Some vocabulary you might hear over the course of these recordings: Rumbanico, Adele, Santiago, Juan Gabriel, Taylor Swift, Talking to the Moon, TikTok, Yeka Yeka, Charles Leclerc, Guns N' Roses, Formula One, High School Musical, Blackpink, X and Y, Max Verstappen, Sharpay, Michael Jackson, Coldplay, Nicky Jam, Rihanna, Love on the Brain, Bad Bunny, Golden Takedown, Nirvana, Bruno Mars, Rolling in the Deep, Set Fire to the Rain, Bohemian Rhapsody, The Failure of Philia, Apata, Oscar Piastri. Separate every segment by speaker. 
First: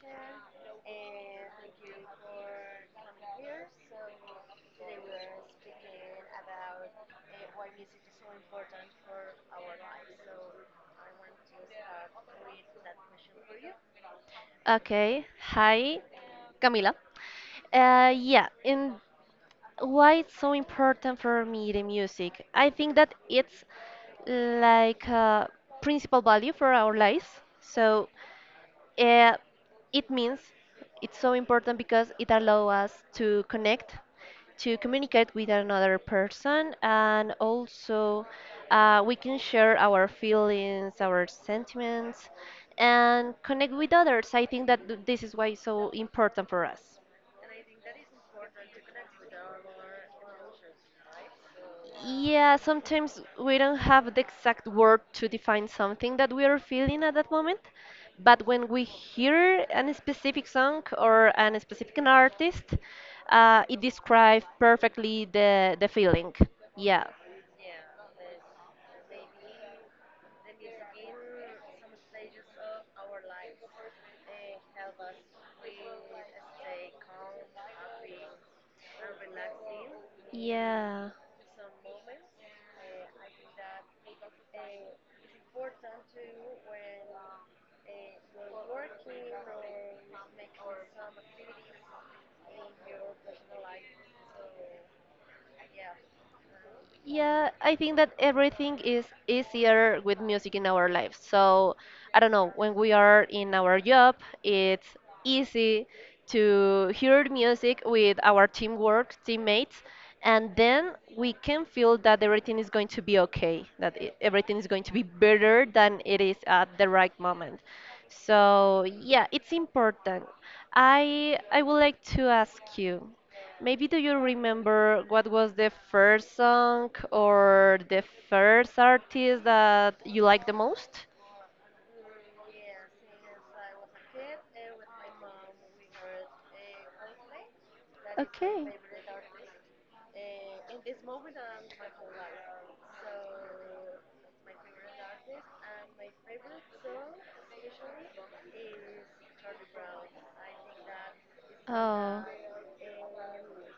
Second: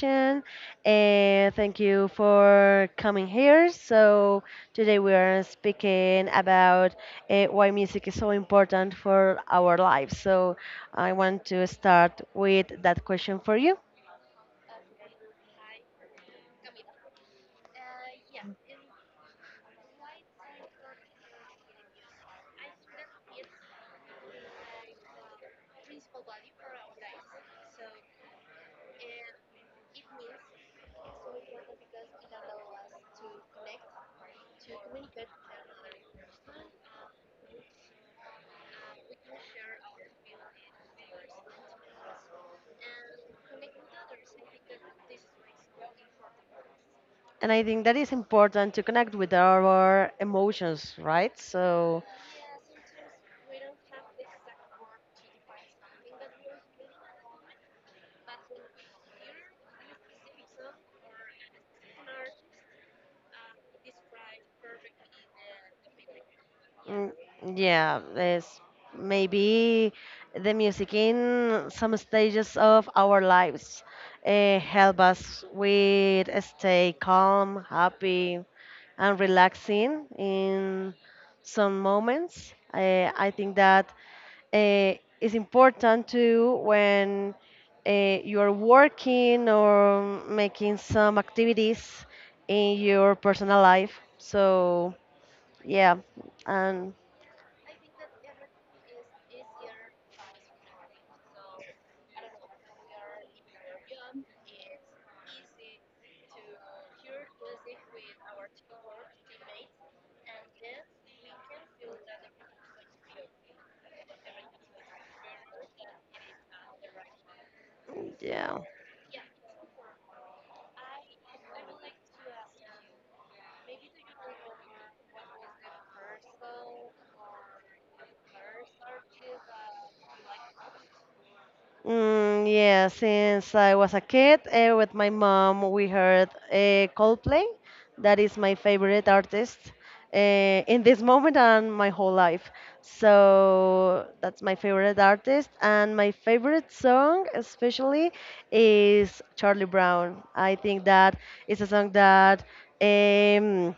Speaker 1: session. And thank you for coming here. So, today we are speaking about why music is so important for our lives. So, I want to start with that question for you.
Speaker 2: Okay. Hi, Camila. Yeah, and why it's so important for me the music? I think that it's like a principal value for our lives. So uh, it means it's so important because it allows us to connect, to communicate with another person, and also we can share our feelings, our sentiments, and connect with others. I think that this is why it's so important for us.
Speaker 1: And I think that is important to connect with our emotions, right? So,
Speaker 2: Yeah, sometimes we don't have the exact word to define something that we are feeling at that moment, but when we hear a specific song or an specific an artist, it describes perfectly the feeling. Yeah.
Speaker 1: Mm, yeah, there's maybe the music in some stages of our lives help us with stay calm, happy, and relaxing in
Speaker 2: Yeah.
Speaker 1: some moments. I think that uh, is important too when you're working or making some activities in your personal life. So yeah, and
Speaker 2: Yeah, I think that everything is easier with music in our lives. So, I don't know, when we are in our job, it's easy to hear music with our teamwork, teammates, and then we can feel that everything is going to be okay, that everything is going to be better than it is at the right moment.
Speaker 1: Yeah.
Speaker 2: So, yeah, it's important. I would like to ask you. Maybe do you remember what was the first song or the first artist that you liked the most?
Speaker 1: Mm, yeah, since I was a kid with my mom, we heard Coldplay. That is my favorite artist uh, in this moment and my whole life. So that's my favorite artist. And my favorite song, especially, is Charlie Brown. I think that is a song
Speaker 2: Oh.
Speaker 1: that. Um,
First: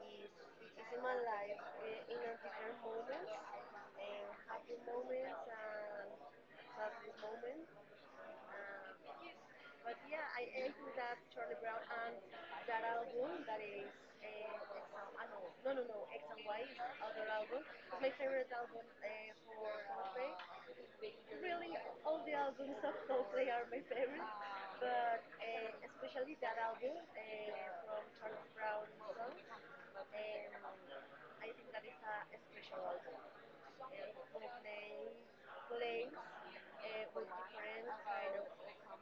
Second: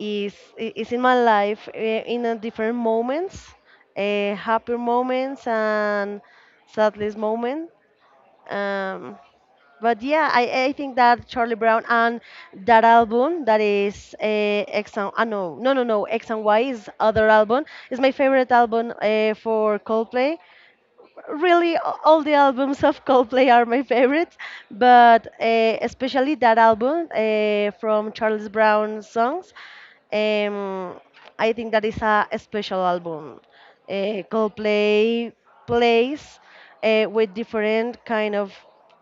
Speaker 1: is i- is in my life in a different moments, happier moments and saddest moment. Um, but yeah, I think that Charlie Brown and that album that is X and no no no no X and Y is other album is my favorite album for Coldplay really all the albums of Coldplay are my favorites, but especially that album from Charles Brown songs. Um, I think that is a special album. Coldplay plays with different kind of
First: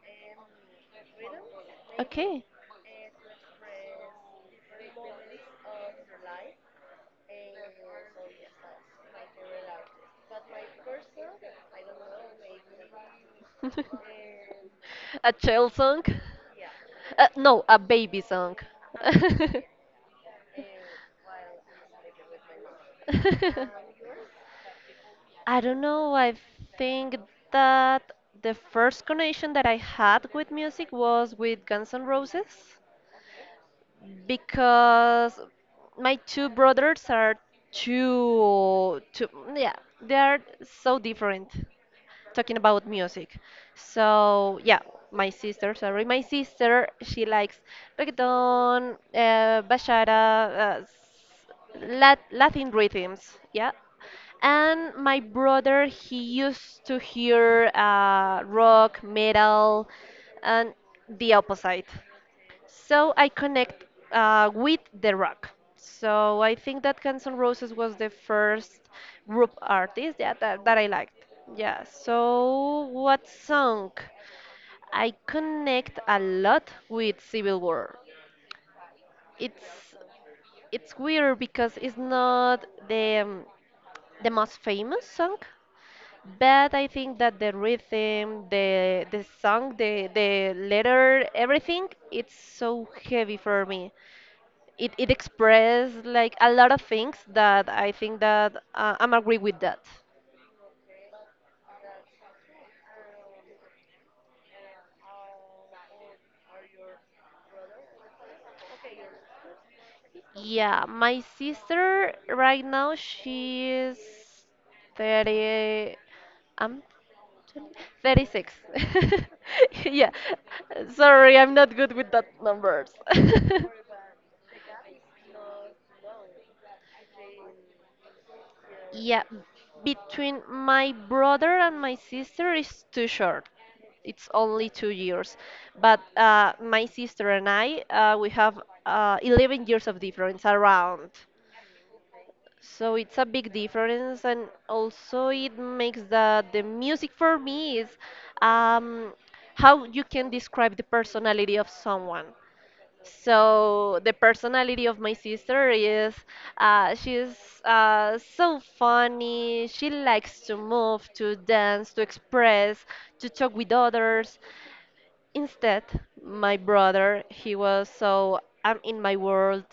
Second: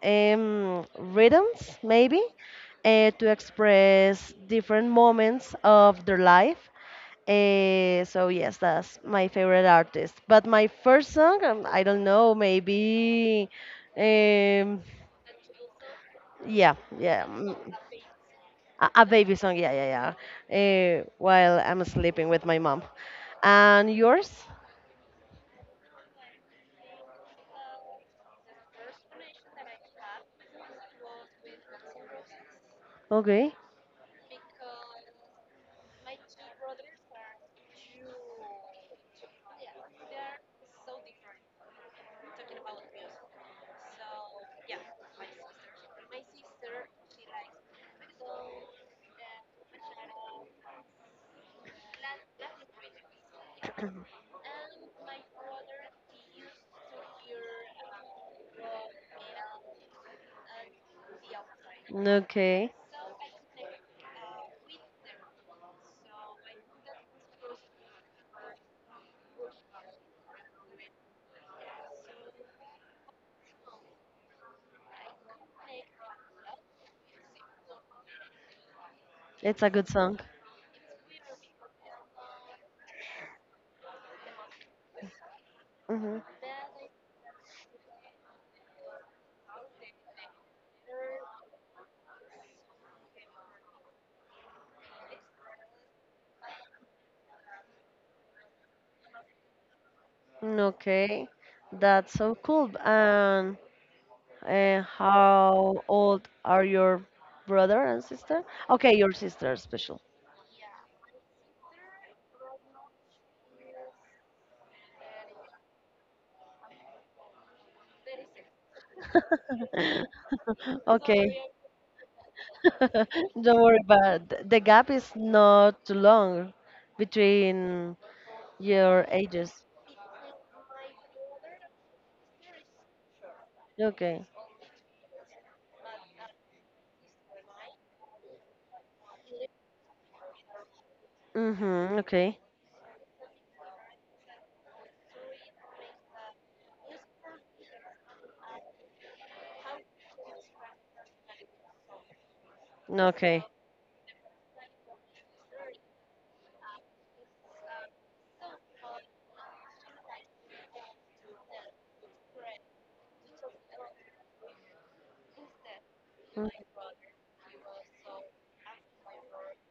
Speaker 1: rhythms, maybe,
Speaker 2: Okay.
Speaker 1: to express different moments of their life. So yes, that's my favorite artist. But my first song, I don't know, maybe, um,
Speaker 2: A child song?
Speaker 1: yeah, yeah,
Speaker 2: No, a baby song.
Speaker 1: a baby song, yeah, yeah, yeah. While I'm sleeping with my mom. And yours?
Speaker 2: I don't know. I think that the first connection that I had with music was with Guns N' Roses
Speaker 1: Okay.
Speaker 2: because my two brothers are too, too yeah, they are so different talking about music. So yeah, my sister, sorry, my sister, she likes reggaeton, bachata, Latin rhythms, yeah. And my brother, he used to hear rock, metal, and the opposite.
Speaker 1: Okay.
Speaker 2: So I connect with the rock. So I think that Guns N' Roses was the first group artist, yeah, that I liked. Yeah. So what song? I connect a lot with Civil War.
Speaker 1: It's a good
Speaker 2: It's
Speaker 1: song.
Speaker 2: it's weird because it's not the most famous song,
Speaker 1: Hmm.
Speaker 2: but I think that the rhythm, the song, the letter, everything, it's so heavy for me. It expressed like a lot of things that I think that I'm agree with that.
Speaker 1: Okay, that's so cool. And how old are your brother and sister? Okay, your sister is special.
Speaker 2: Yeah, my sister right now she is 30, I'm 36. Yeah. Sorry,
Speaker 1: Okay.
Speaker 2: I'm not good with that numbers.
Speaker 1: Don't worry but the gap is not too long between your
Speaker 2: Yeah,
Speaker 1: ages.
Speaker 2: between my brother and my sister is too short.
Speaker 1: Okay.
Speaker 2: It's only 2 years, but my sister and I we have 11 years of difference around.
Speaker 1: Mm-hmm. Okay.
Speaker 2: So it's a big difference, and also it makes the music for me is um, how you can describe the personality of someone.
Speaker 1: Okay.
Speaker 2: So the personality of my sister is she's so funny. She likes to move, to dance, to express, to talk with others. Instead,
Speaker 1: Mm,
Speaker 2: my brother, he was so I'm in my world.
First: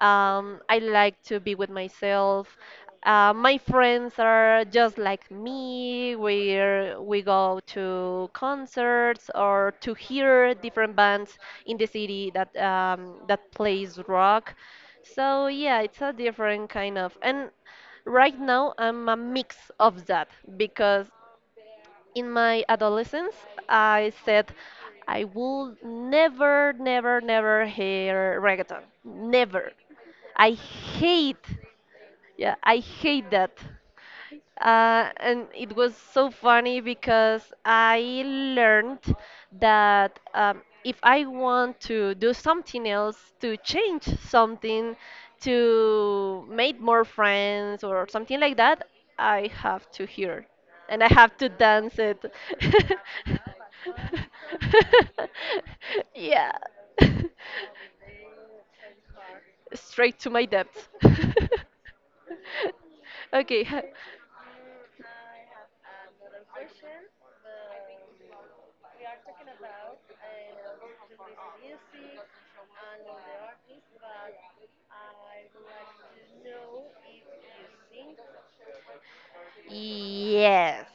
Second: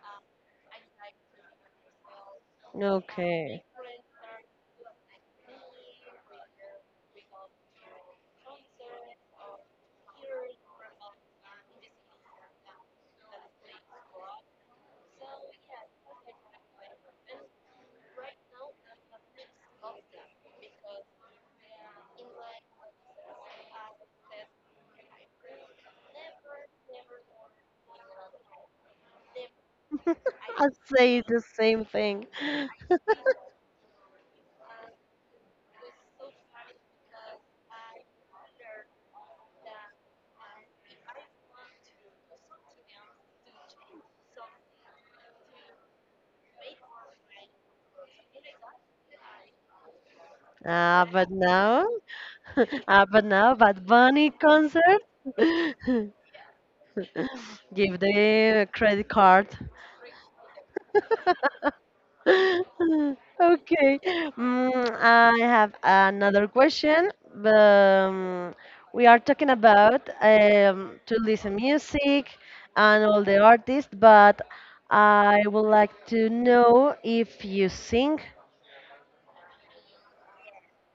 Speaker 2: I like to be with myself. My
Speaker 1: okay.
Speaker 2: friends are just like me. We go to concerts or to hear different bands in the city that that plays rock. So yeah, it's a different kind of, and right now I'm a mix of that because in my adolescence, I said I will never, never, never hear reggaeton. Never. I
Speaker 1: I say the
Speaker 2: hate,
Speaker 1: same thing.
Speaker 2: yeah, I hate that. And it was so funny because I learned that, if I want to do something else, to change something, to make more friends or something like that, I have to hear, and
Speaker 1: Ah,
Speaker 2: I
Speaker 1: but
Speaker 2: have to
Speaker 1: now,
Speaker 2: dance it.
Speaker 1: ah, but now, Bad Bunny concert.
Speaker 2: Yeah.
Speaker 1: Give the credit card.
Speaker 2: Straight to my depths. Okay.
Speaker 1: Okay. I have another question. Um, we are talking about to listen music and all the artists, but I would like to
Speaker 2: Do
Speaker 1: know if you sing.
Speaker 2: you sing? Yes,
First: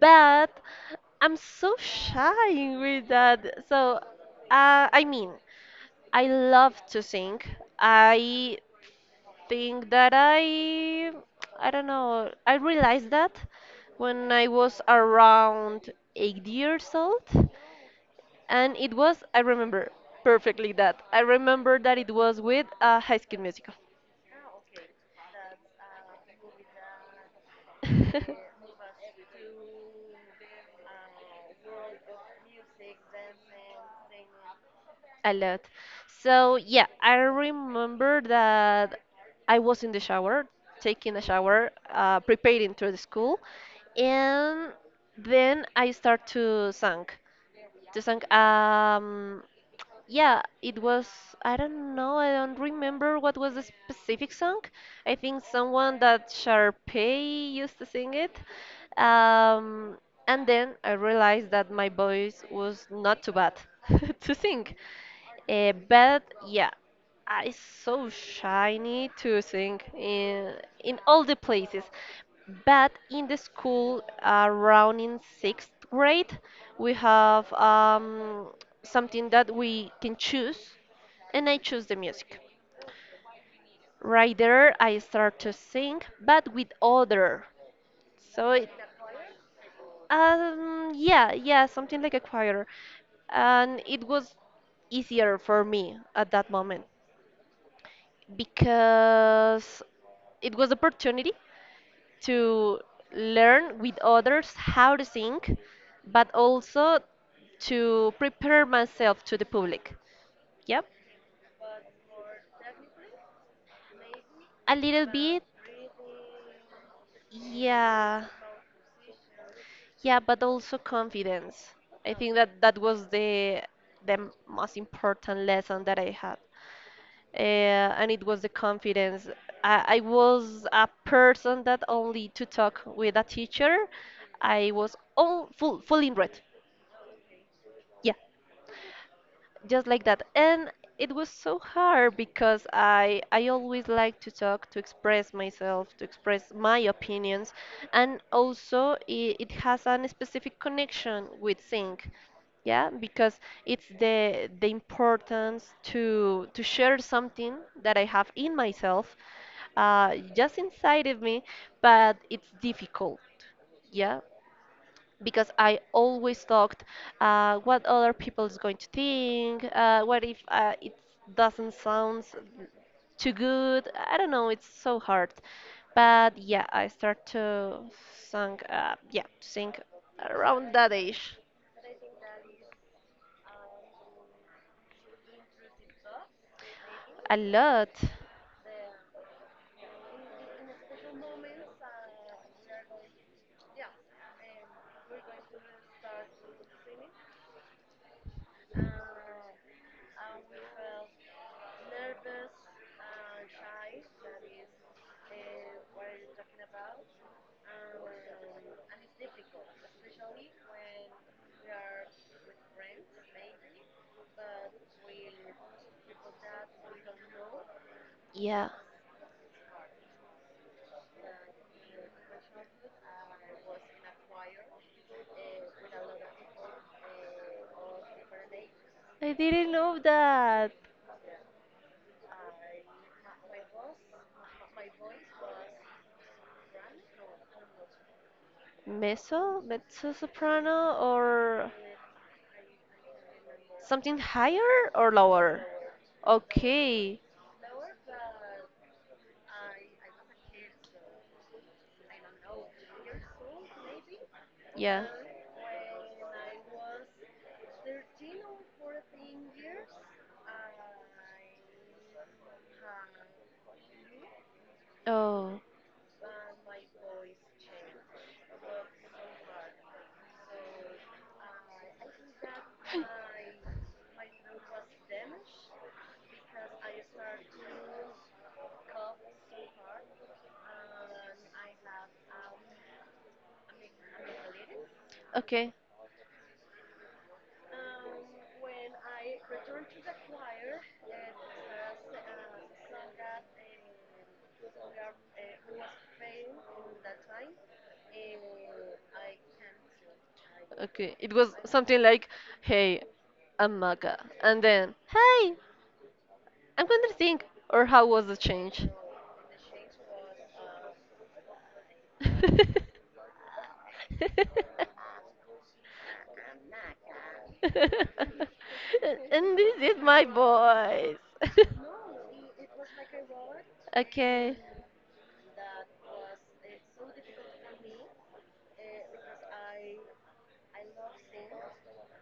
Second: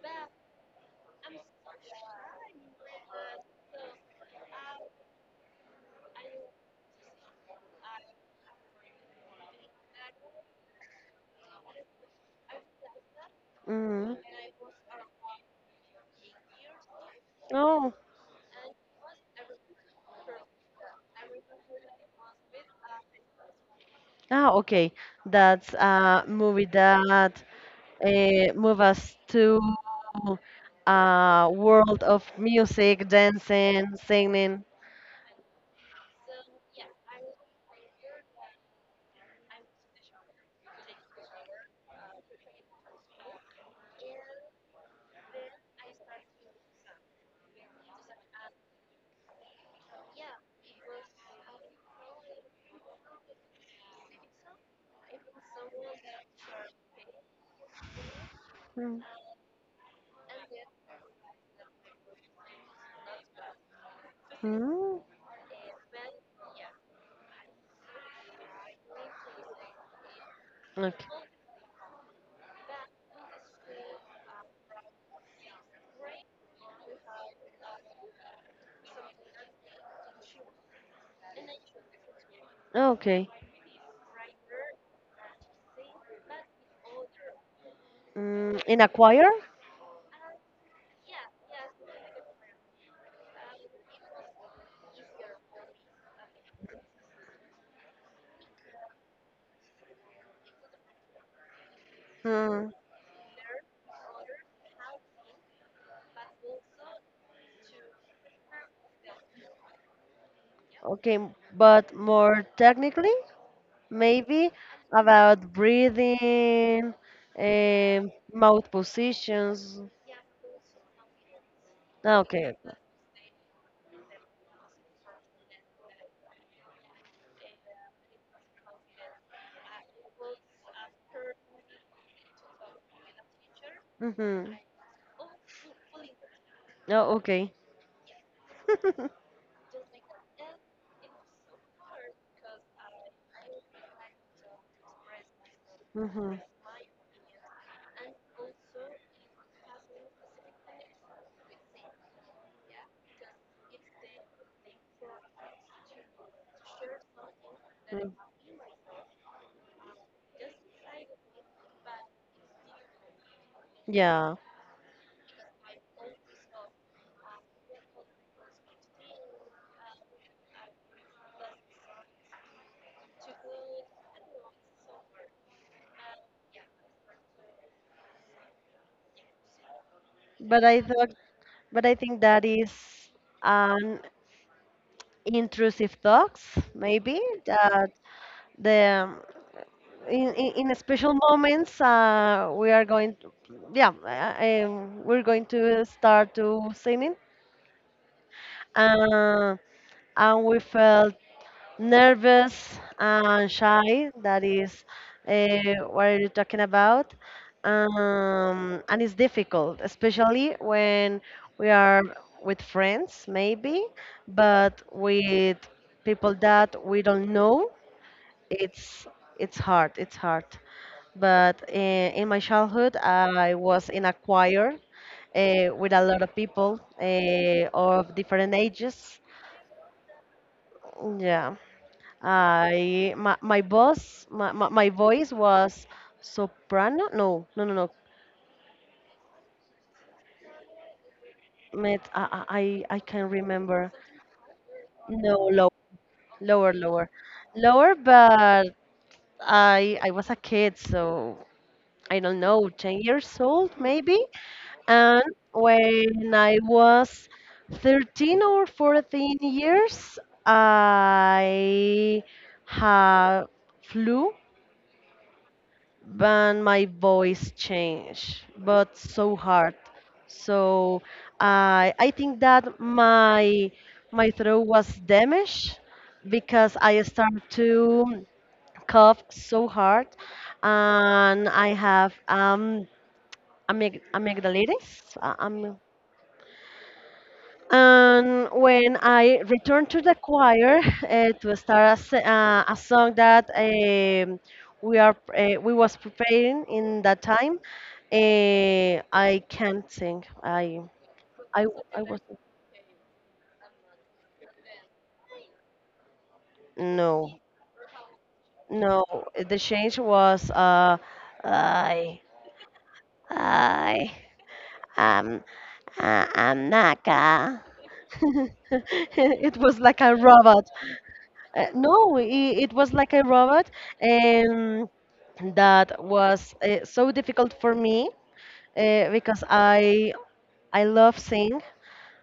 Speaker 2: but I'm so shy with that. So, I mean, I love to sing. I think that I don't know, I realized that
Speaker 1: Mm.
Speaker 2: when I was around 8 years old. And it was, I remember perfectly that I remember that it was with High School Musical.
Speaker 1: Ah, okay. That's a movie that move us to a world of music, dancing, singing.
Speaker 2: A lot. So yeah, I remember that I was in the shower, taking a shower, preparing to the school, and then I start to sing. The song, yeah, it was, I don't know, I don't remember what was the specific song. I think someone that Sharpay used to sing it.
Speaker 1: Mm.
Speaker 2: Um, and then I realized that my voice was not too bad to sing.
Speaker 1: Mm.
Speaker 2: But yeah. Ah, it's so shiny to sing in
Speaker 1: Okay.
Speaker 2: all the places. But in the school, around in sixth grade, we have something that we can choose, and I choose the music.
Speaker 1: Okay.
Speaker 2: Right there, I start to sing, but with other. So it,
Speaker 1: In a choir?
Speaker 2: yeah, yeah, something like a choir, and it was easier for me at that moment, because it was opportunity
Speaker 1: Mm.
Speaker 2: to learn with others how to sing, but also to prepare myself to the public. Yep.
Speaker 1: Okay, but more technically, maybe
Speaker 2: A little bit.
Speaker 1: about breathing,
Speaker 2: Yeah.
Speaker 1: mouth positions.
Speaker 2: Yeah, but also confidence. I
Speaker 1: Ah,
Speaker 2: think that
Speaker 1: okay.
Speaker 2: that was the most important lesson that I had, and it was the confidence. I was a person that only to talk with a teacher,
Speaker 1: Mm-hmm.
Speaker 2: I was all full, full in red.
Speaker 1: Oh, okay.
Speaker 2: Yeah, just like that. And it was so hard because I always like to talk, to express myself, to
Speaker 1: Mm-hmm.
Speaker 2: express my opinions, and also it has a specific connection with sync. Yeah, because it's the importance to share something that I
Speaker 1: Mm,
Speaker 2: have in myself, just inside of me, but it's difficult. Yeah,
Speaker 1: yeah,
Speaker 2: because I always thought, what other people is going to think? What if it doesn't sound too good? I don't know. It's so hard. But yeah, I start to sing. Yeah, to sing
Speaker 1: but
Speaker 2: around
Speaker 1: I
Speaker 2: that
Speaker 1: thought,
Speaker 2: age
Speaker 1: but I think that is an intrusive thoughts, maybe
Speaker 2: a lot.
Speaker 1: that the in special moments we are going to, yeah, we're going to start to singing, uh, and we felt nervous and shy. That is what are you talking about? And it's difficult, especially when we are with friends, maybe, but with people that we don't know,
Speaker 2: Yeah,
Speaker 1: it's it's hard. It's hard. But in my childhood, I was in a choir with a lot of people of different ages.
Speaker 2: I didn't know that.
Speaker 1: Yeah. I my, my boss my, my, my voice was soprano no no no no
Speaker 2: Mezzo, mezzo soprano, or
Speaker 1: Met, I can't remember
Speaker 2: something higher or
Speaker 1: no
Speaker 2: lower.
Speaker 1: low, lower lower
Speaker 2: Okay.
Speaker 1: lower but I was a kid so I don't know 10 years old maybe
Speaker 2: Yeah.
Speaker 1: and when I was 13 or 14 years I have flu
Speaker 2: Oh,
Speaker 1: but my voice changed, but so hard. So I think that my throat was damaged because I started to cough so hard, and I have amygdalitis.
Speaker 2: okay,
Speaker 1: Am And when I returned to the choir to start a song that we are we was preparing in that time, I can't sing.
Speaker 2: okay. It was
Speaker 1: I
Speaker 2: something
Speaker 1: I was
Speaker 2: like, "Hey, I'm Maga," and then, "Hey, I'm going to
Speaker 1: no
Speaker 2: think." Or how was the change?
Speaker 1: no. The change was I I am I am Naka. It
Speaker 2: And
Speaker 1: was
Speaker 2: this
Speaker 1: like
Speaker 2: is
Speaker 1: a
Speaker 2: my
Speaker 1: robot.
Speaker 2: voice.
Speaker 1: Uh, no, it, it was like a robot,
Speaker 2: Okay.
Speaker 1: and that was so difficult for me because I love sing.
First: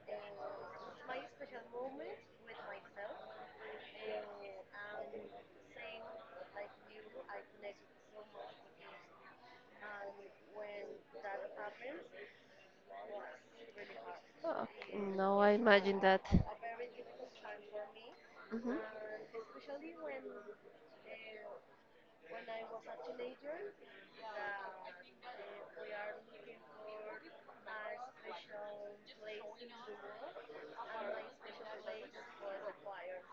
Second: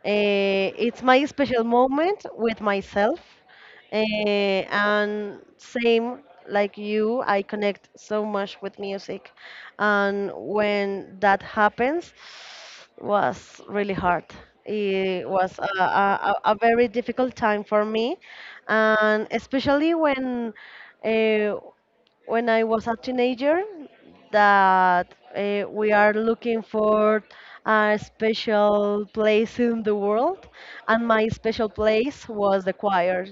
Speaker 1: It's my special moment with myself, and same like you, I connect so much with music. And when that happens, was really hard.
Speaker 2: Oh,
Speaker 1: It
Speaker 2: no, I
Speaker 1: was a,
Speaker 2: imagine that.
Speaker 1: a, a a very difficult time for me,
Speaker 2: Mhm.
Speaker 1: and especially when uh, when I was a teenager, that we are looking for a special place in the world, and my special place was the choir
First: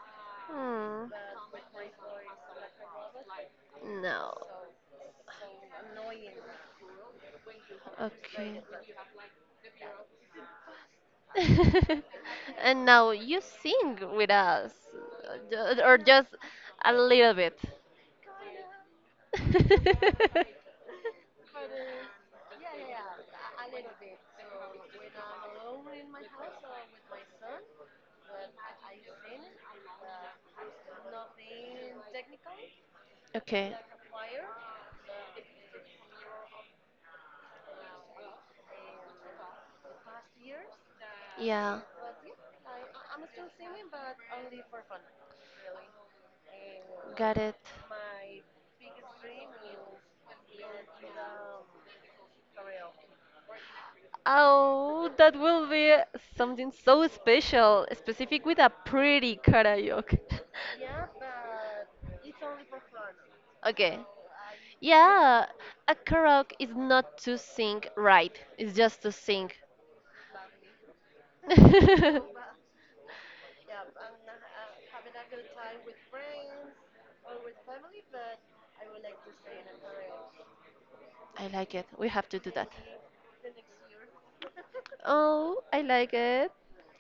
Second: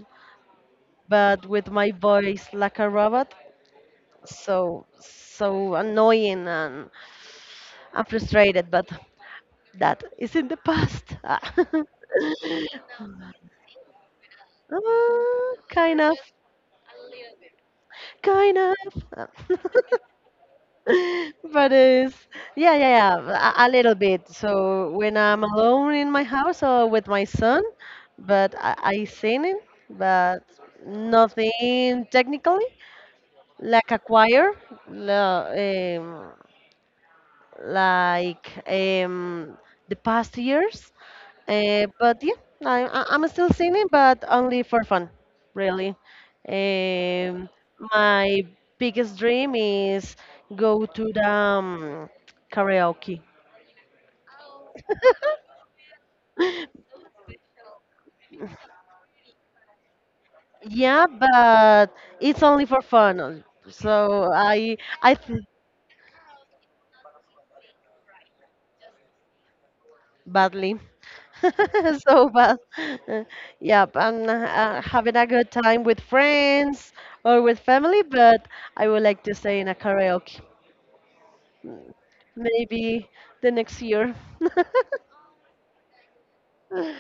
Speaker 2: Hmm.
Speaker 1: but with my voice like a robot.
Speaker 2: No.
Speaker 1: So, so annoying and I'm
Speaker 2: Okay.
Speaker 1: frustrated, but that is in the past. Ah.
Speaker 2: And now you sing with us,
Speaker 1: Ah,
Speaker 2: or
Speaker 1: kind of,
Speaker 2: just a little bit.
Speaker 1: kind of. Ah. but it's yeah, yeah, yeah, a little bit. So when I'm alone in my house or with my son, but I sing it, but nothing technically,
Speaker 2: Okay.
Speaker 1: like a choir, la- um, like um, the past years.
Speaker 2: Yeah.
Speaker 1: But yeah, I'm still singing, but only for fun, really.
Speaker 2: Got
Speaker 1: Um,
Speaker 2: it.
Speaker 1: my biggest dream is go to the karaoke.
Speaker 2: Oh, that will be something so special, specific with a pretty karaoke.
Speaker 1: Yeah, but it's only for fun.
Speaker 2: Okay.
Speaker 1: So I
Speaker 2: Yeah, a karaoke is not to sing right, it's just to sing.
Speaker 1: badly.
Speaker 2: I
Speaker 1: So bad. Uh, Yep, and having a good time with friends or with family, but I would like to stay in a karaoke.
Speaker 2: like it. We have to do that.
Speaker 1: Maybe the next year.
Speaker 2: Oh, I like it.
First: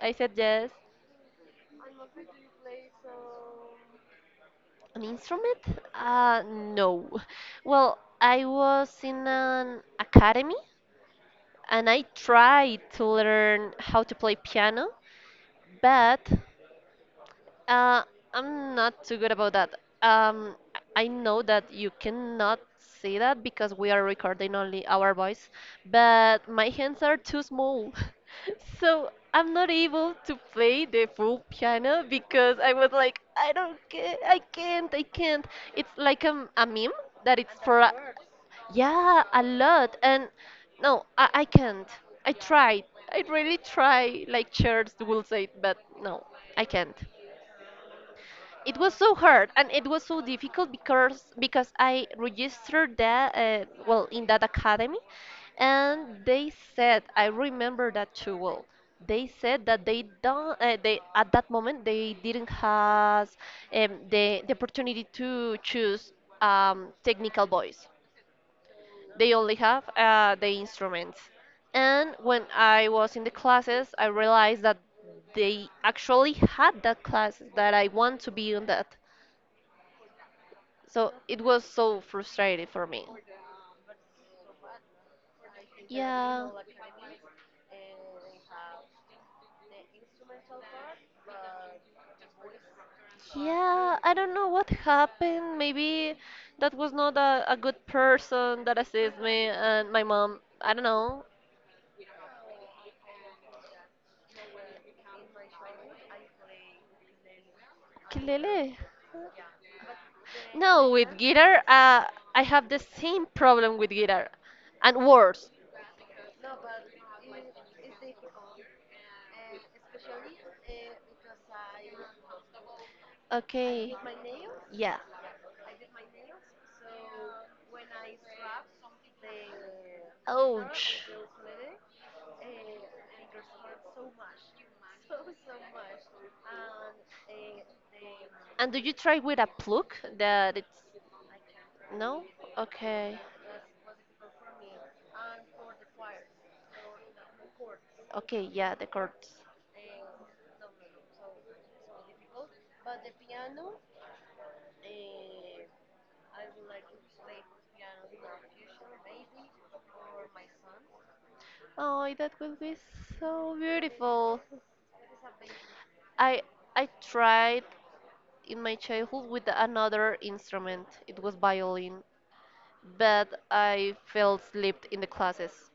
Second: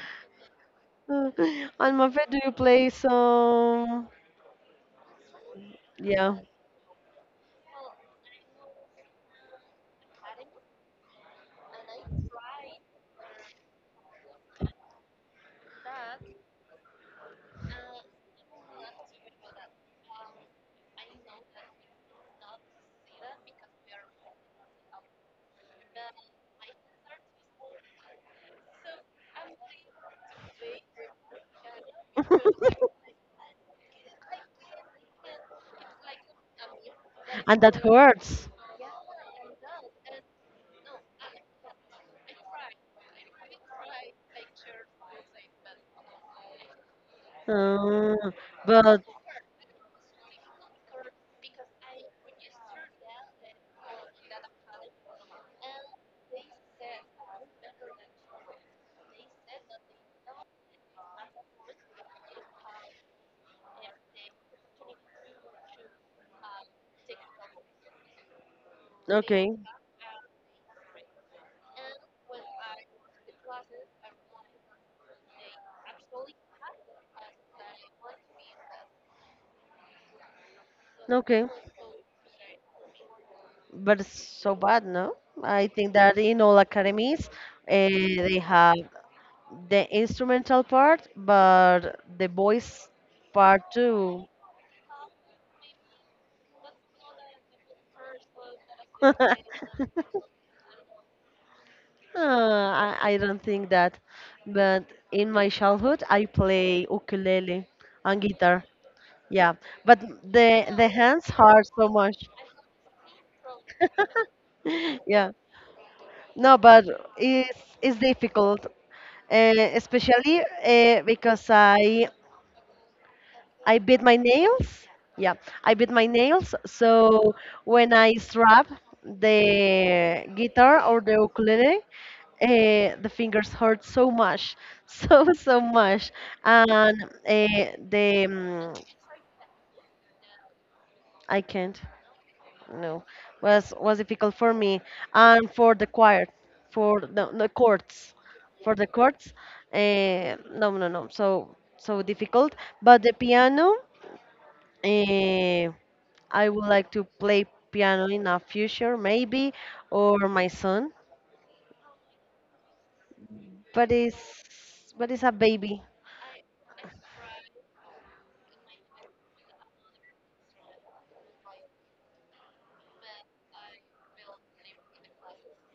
Speaker 2: I said yes.
Speaker 1: Uh, And my friend, do you play some?
Speaker 2: An instrument?
Speaker 1: Yeah,
Speaker 2: No. Well, I was in an academy and I tried to learn how to play piano, but Uh, I'm not too good about that. I know that you cannot see that because we are recording only our voice, but my hands are too small. So I'm not able to play the full piano because I was like, I don't care, I can't, I can't. It's like a meme that it's
Speaker 1: and that
Speaker 2: for a,
Speaker 1: hurts.
Speaker 2: yeah, a lot. And no, I can't. I tried. I really try, like Church will say, but no, I can't.
Speaker 1: Uh,
Speaker 2: It was
Speaker 1: but
Speaker 2: so hard, and it was so difficult because I registered that, well in that academy, and they said, I remember that too well, they said that they don't they, at that moment they didn't have the opportunity to choose, technical voice. They only
Speaker 1: okay.
Speaker 2: have the instruments, and when I was in the classes I realized that they actually had that class that I want to be on that, so it
Speaker 1: Okay,
Speaker 2: was so frustrating for me.
Speaker 1: but it's so bad, no? I think that in
Speaker 2: Yeah.
Speaker 1: all academies, uh, they have the instrumental part, but the voice part
Speaker 2: Yeah, I
Speaker 1: too.
Speaker 2: don't know what happened. Maybe that was not a, a good person that
Speaker 1: Uh,
Speaker 2: assisted me and my mom. I don't know.
Speaker 1: I don't think that, but in my childhood, I play ukulele and
Speaker 2: Ukulele.
Speaker 1: guitar. Yeah, but the
Speaker 2: No, with
Speaker 1: hands
Speaker 2: guitar,
Speaker 1: hurt so much.
Speaker 2: I have the same problem with guitar, and
Speaker 1: Yeah,
Speaker 2: worse.
Speaker 1: no, but it's difficult, especially because I
Speaker 2: Okay.
Speaker 1: bit my nails.
Speaker 2: Yeah.
Speaker 1: Yeah, I bit my nails. So when I strap the guitar or
Speaker 2: Ouch.
Speaker 1: the ukulele, the fingers hurt so much, so so much, and
Speaker 2: And do you try with a plug that it's,
Speaker 1: I can't.
Speaker 2: no?
Speaker 1: No,
Speaker 2: Okay.
Speaker 1: was difficult for me and for the choir, for the courts,
Speaker 2: Okay,
Speaker 1: for
Speaker 2: yeah, the
Speaker 1: the courts.
Speaker 2: chords.
Speaker 1: No, no, no. So so difficult. But the piano, uh, I would like to play piano in a future maybe, or my son.
Speaker 2: Oh, that would be so
Speaker 1: But it's
Speaker 2: beautiful.
Speaker 1: but it's a baby.
Speaker 2: I I tried in my childhood with another instrument. It was violin, but I fell asleep in the classes.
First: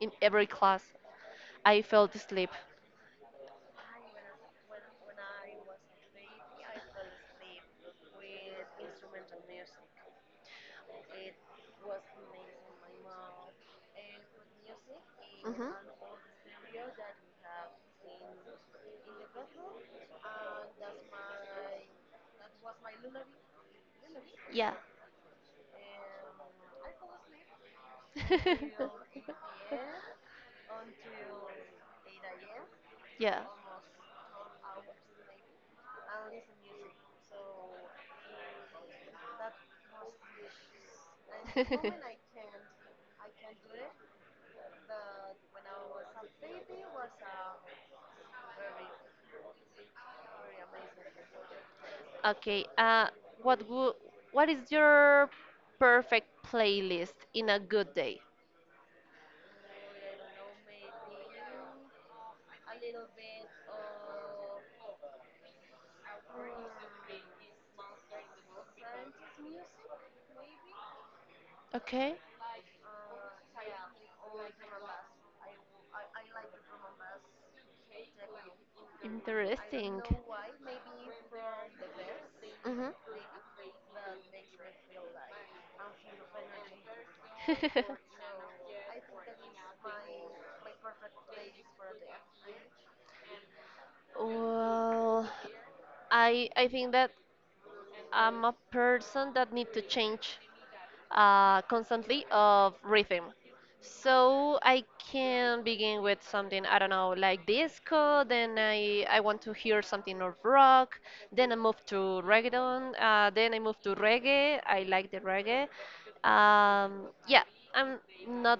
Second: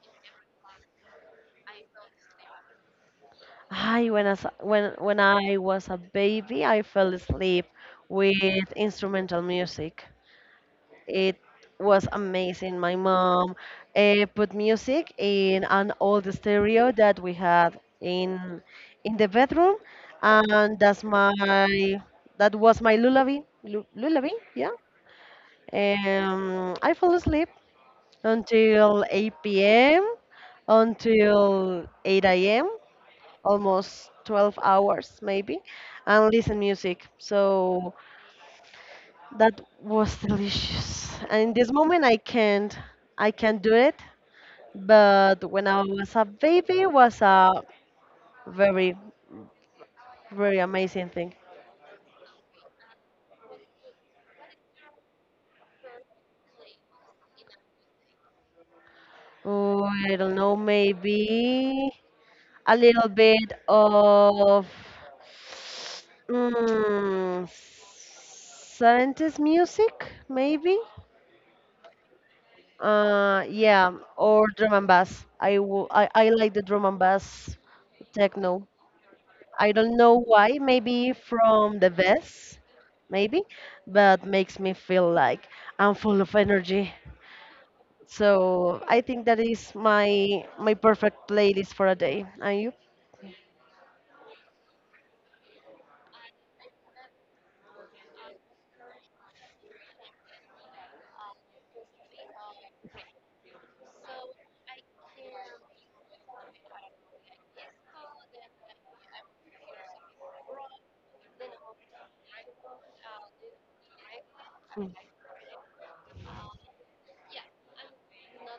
Speaker 2: In every class, I fell asleep.
Speaker 1: I when I s- when I was a baby, I fell asleep with instrumental music. It was amazing. My mom put music in
Speaker 2: Mhm.
Speaker 1: an old stereo that we had in the bedroom, and that was my lullaby, lullaby, yeah.
Speaker 2: Yeah.
Speaker 1: I fell asleep until 8 p.m. until 8 a.m.
Speaker 2: Yeah.
Speaker 1: almost 12 hours maybe, and listen music. So that was delicious. And in this moment, I can't, do it. But when I was a baby, it was a very, very amazing thing.
Speaker 2: Okay. What wo- what is your perfect playlist in a good day?
Speaker 1: Oh, I don't know, maybe a little bit of mm, 70s music, maybe.
Speaker 2: Okay.
Speaker 1: Yeah, or drum and bass. I like the drum and bass techno. I don't
Speaker 2: Interesting.
Speaker 1: know why, maybe from the vest,
Speaker 2: Mhm.
Speaker 1: maybe, but makes me feel like I'm full of energy. So I think that is my perfect playlist for a day. Are you?
Speaker 2: Well, I think that I'm a person that need to change, constantly of rhythm. So I can begin with something, I don't know, like disco, then I want to hear something of rock, then I move to reggaeton, then I move to reggae. I like the reggae. Yeah, I'm not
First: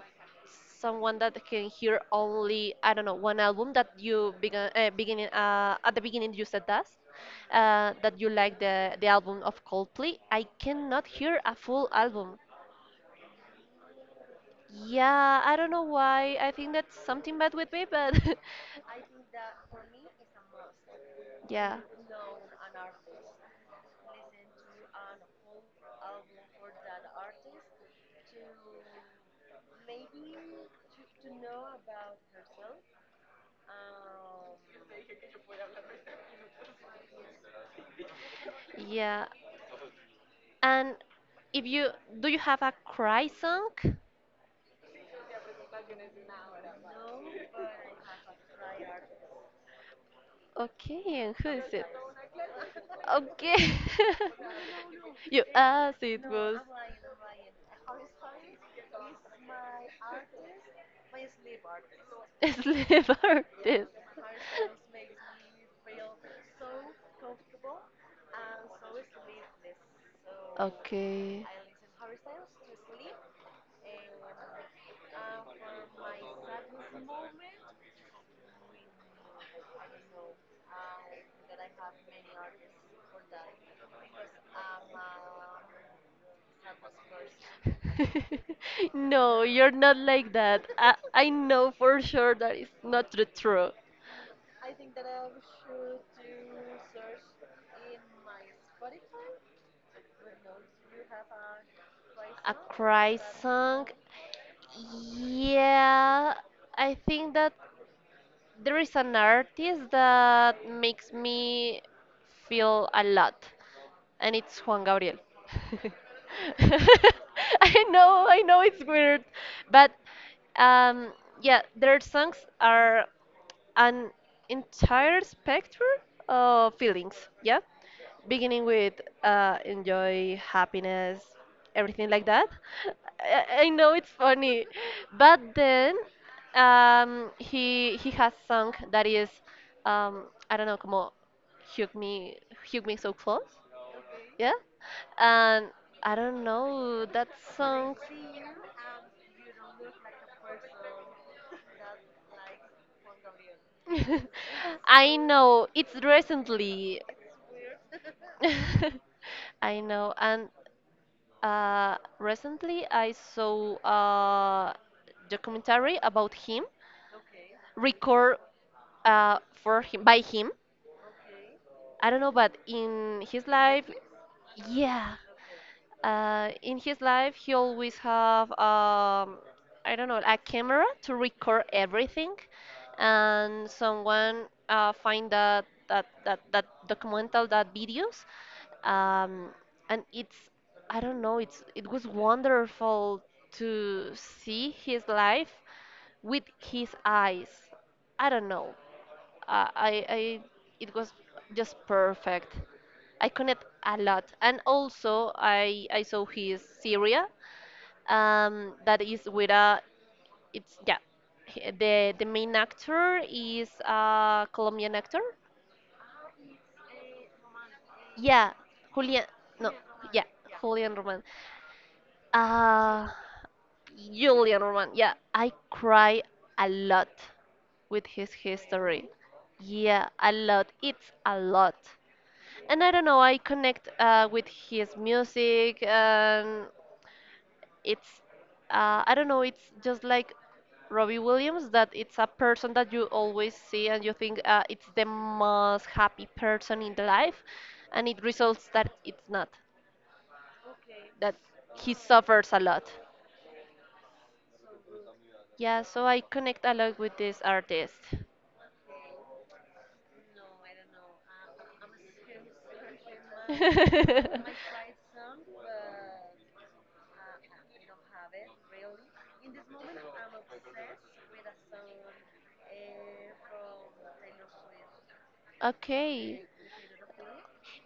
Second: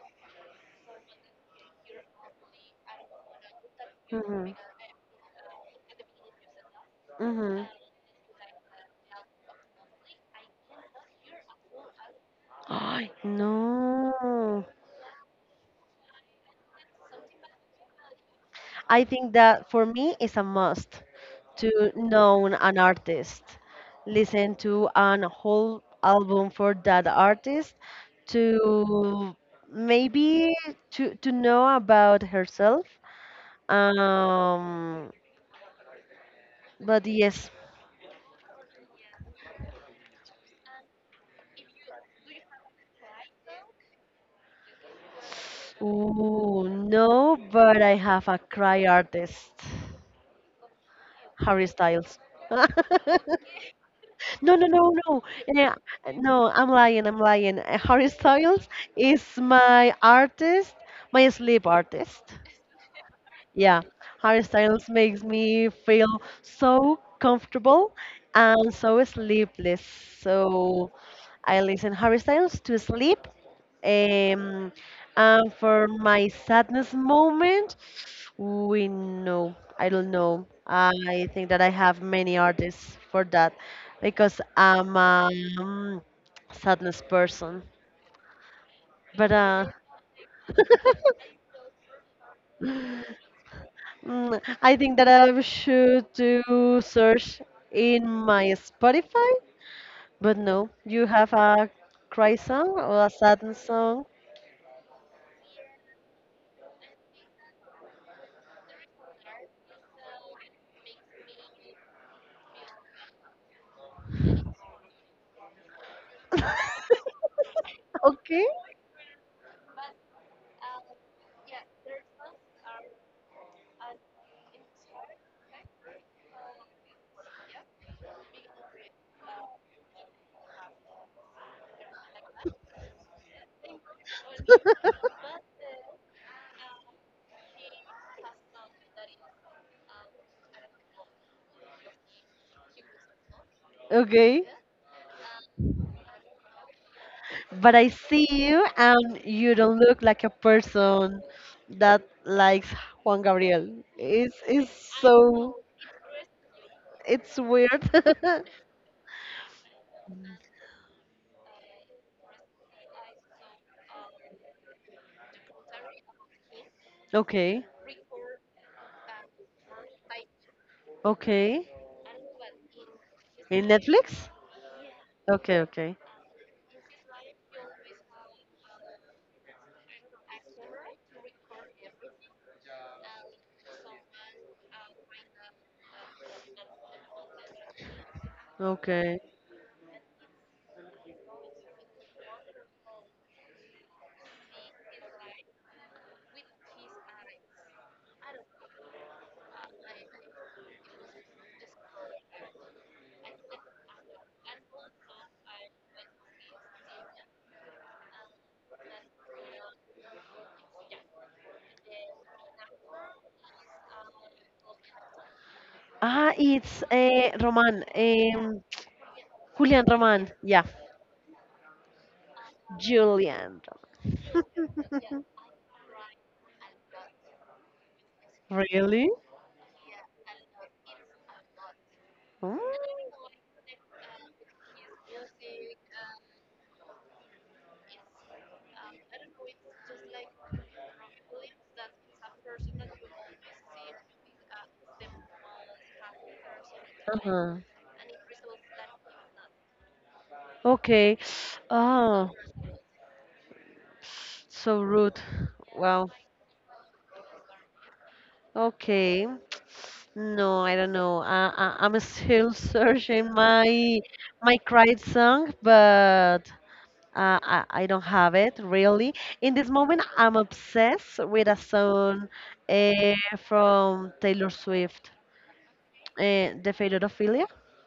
Speaker 2: someone that can hear only, I don't know, one album. That you
Speaker 1: Mm-hmm.
Speaker 2: began beginning at the beginning you said that
Speaker 1: Mm-hmm.
Speaker 2: that you like the album of Coldplay. I cannot hear a full album.
Speaker 1: I no.
Speaker 2: Yeah, I don't know why. I think that's something bad with me, but
Speaker 1: I think that for me it's a must
Speaker 2: yeah,
Speaker 1: to know an artist, listen to an whole album for that artist, to maybe to know about herself. Um, but yes.
Speaker 2: yeah. And if you, do you have a cry song?
Speaker 1: Ooh, no, but I have a cry artist,
Speaker 2: Okay, and who
Speaker 1: Harry
Speaker 2: is it?
Speaker 1: Styles.
Speaker 2: Okay.
Speaker 1: No, no, no, no.
Speaker 2: You
Speaker 1: Yeah,
Speaker 2: asked it
Speaker 1: no,
Speaker 2: was
Speaker 1: I'm lying. I'm lying. Harry Styles is my artist, my sleep artist.
Speaker 2: slave
Speaker 1: Yeah,
Speaker 2: artist.
Speaker 1: Harry Styles makes me feel so comfortable and so sleepless. So
Speaker 2: Okay.
Speaker 1: I listen Harry Styles to sleep. Um, and for my sadness moment, we know, I don't know. I think that I have many artists for that because I'm a um, sadness person. But
Speaker 2: No, you're not like that. I know for sure that it's not the true.
Speaker 1: I think that I should do search in my Spotify. But no, you have a cry
Speaker 2: A
Speaker 1: song or a
Speaker 2: cry
Speaker 1: sadness
Speaker 2: song?
Speaker 1: song.
Speaker 2: Yeah, I think that there is an artist that makes me feel a lot, and it's Juan Gabriel. I
Speaker 1: Okay,
Speaker 2: know it's weird, but um, yeah, their songs are an entire spectrum of feelings. Yeah, beginning with enjoy happiness, everything like that. I know it's funny, but then he has song that is um, I don't know, como hug me, hug me so close,
Speaker 1: okay.
Speaker 2: yeah. And I don't know that
Speaker 1: But I
Speaker 2: song.
Speaker 1: see you and you don't look like a person that likes Juan Gabriel. It's
Speaker 2: I
Speaker 1: so
Speaker 2: know it's recently.
Speaker 1: it's weird.
Speaker 2: I know, and recently I saw a documentary about him,
Speaker 1: Okay,
Speaker 2: record for him by him.
Speaker 1: okay.
Speaker 2: I don't know, but in his
Speaker 1: In
Speaker 2: life,
Speaker 1: Netflix?
Speaker 2: yeah.
Speaker 1: Okay, okay,
Speaker 2: In his life, he always have I don't know a camera to record everything, and someone find that documental that videos,
Speaker 1: okay.
Speaker 2: um, and it's I don't know it's it was wonderful to see his life with his eyes. I don't know. I it was just perfect. I connect a lot, and also I saw his Syria, that is with a it's yeah, the main actor is a Colombian actor.
Speaker 1: Ah, it's a Roman,
Speaker 2: Yeah, Julian. No,
Speaker 1: Julian
Speaker 2: yeah,
Speaker 1: Roman. Yeah,
Speaker 2: Julian Roman. Uh,
Speaker 1: Julian.
Speaker 2: Julian Roman. Yeah, I cry a lot with his history.
Speaker 1: Really?
Speaker 2: Yeah, a lot. It's a lot.
Speaker 1: Mm.
Speaker 2: And I don't know, I connect with his music, and it's, I don't know, it's just like Robbie Williams that it's a person that you always see and you think it's the most happy person in the life,
Speaker 1: Uh-huh.
Speaker 2: and it results that it's not,
Speaker 1: Okay.
Speaker 2: that he
Speaker 1: Oh.
Speaker 2: suffers a lot.
Speaker 1: So rude.
Speaker 2: Yeah, so
Speaker 1: Well,
Speaker 2: I connect a lot with this artist.
Speaker 1: okay. No, I don't know. I'm still searching my cried song, but I don't have it really. In this moment, I'm obsessed with a song uh, from Taylor Swift,
Speaker 2: Okay.
Speaker 1: The Failure of Philia.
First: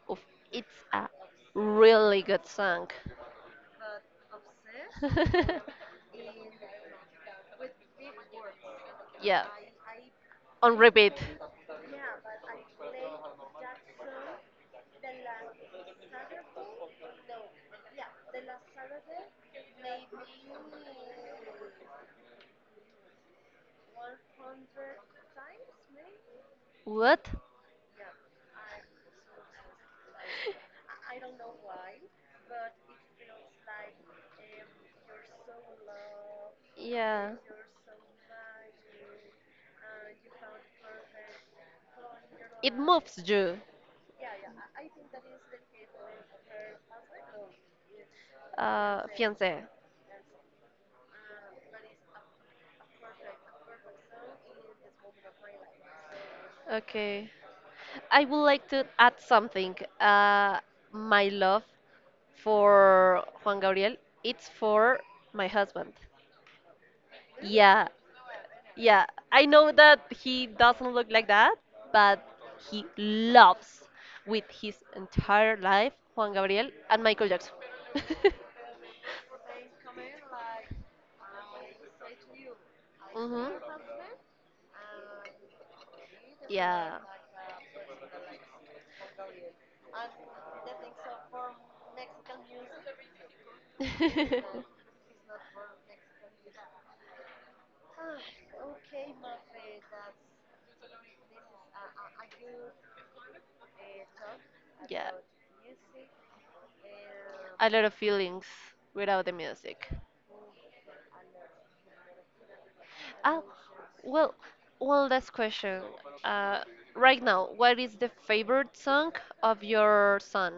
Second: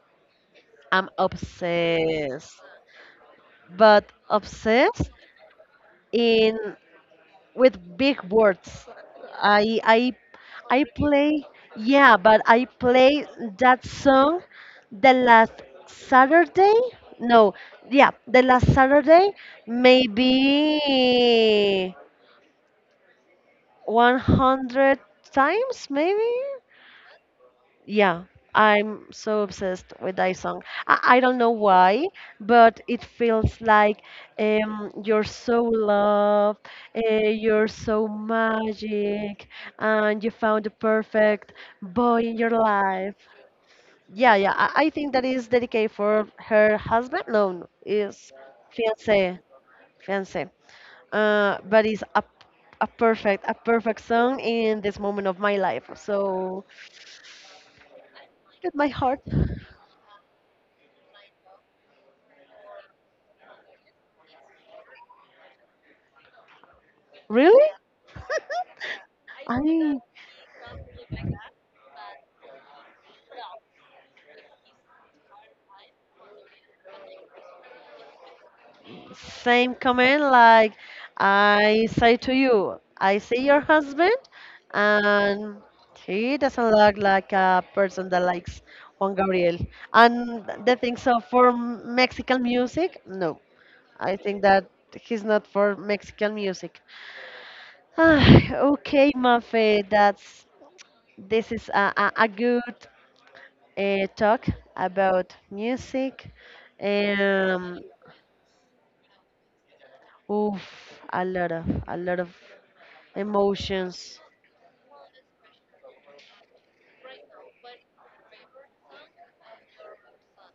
Speaker 2: Oof, it's a
Speaker 1: I'm
Speaker 2: really good
Speaker 1: obsessed,
Speaker 2: song.
Speaker 1: but obsessed in with big words.
Speaker 2: yeah.
Speaker 1: I I
Speaker 2: On
Speaker 1: I
Speaker 2: repeat.
Speaker 1: play I play that song the last Saturday. No, yeah, the last Saturday, maybe 100 times, maybe.
Speaker 2: What?
Speaker 1: Yeah, I'm so obsessed with that song. I don't know why, but it feels like you're so loved,
Speaker 2: Yeah.
Speaker 1: you're so magic, and you found the perfect boy in your
Speaker 2: It
Speaker 1: life.
Speaker 2: moves you,
Speaker 1: Yeah, yeah, I think that is dedicated for her husband. No, no, is fiance,
Speaker 2: fiancé.
Speaker 1: fiance. But it's a perfect song in this moment of my life. So,
Speaker 2: Okay. I would like
Speaker 1: with
Speaker 2: to
Speaker 1: my
Speaker 2: add
Speaker 1: heart.
Speaker 2: something. Uh, my love for Juan Gabriel, it's for my husband.
Speaker 1: Really?
Speaker 2: Yeah. Yeah, I know that
Speaker 1: I
Speaker 2: he doesn't look like that, but he loves with his entire life Juan Gabriel and Michael Jackson.
Speaker 1: Same comment like I say to you, I see
Speaker 2: Mhm.
Speaker 1: your husband and he doesn't
Speaker 2: Yeah.
Speaker 1: look like a person that likes Juan Gabriel. And the thing so for Mexican music, no. I think that he's not for Mexican music. Ah, okay, Mafe, that's this is a good talk
Speaker 2: yeah.
Speaker 1: about music.
Speaker 2: A
Speaker 1: Um,
Speaker 2: lot of feelings without the music.
Speaker 1: Oof, a lot of
Speaker 2: Oh,
Speaker 1: emotions.
Speaker 2: well, one last question. Uh, right now, what is the favorite song of your son?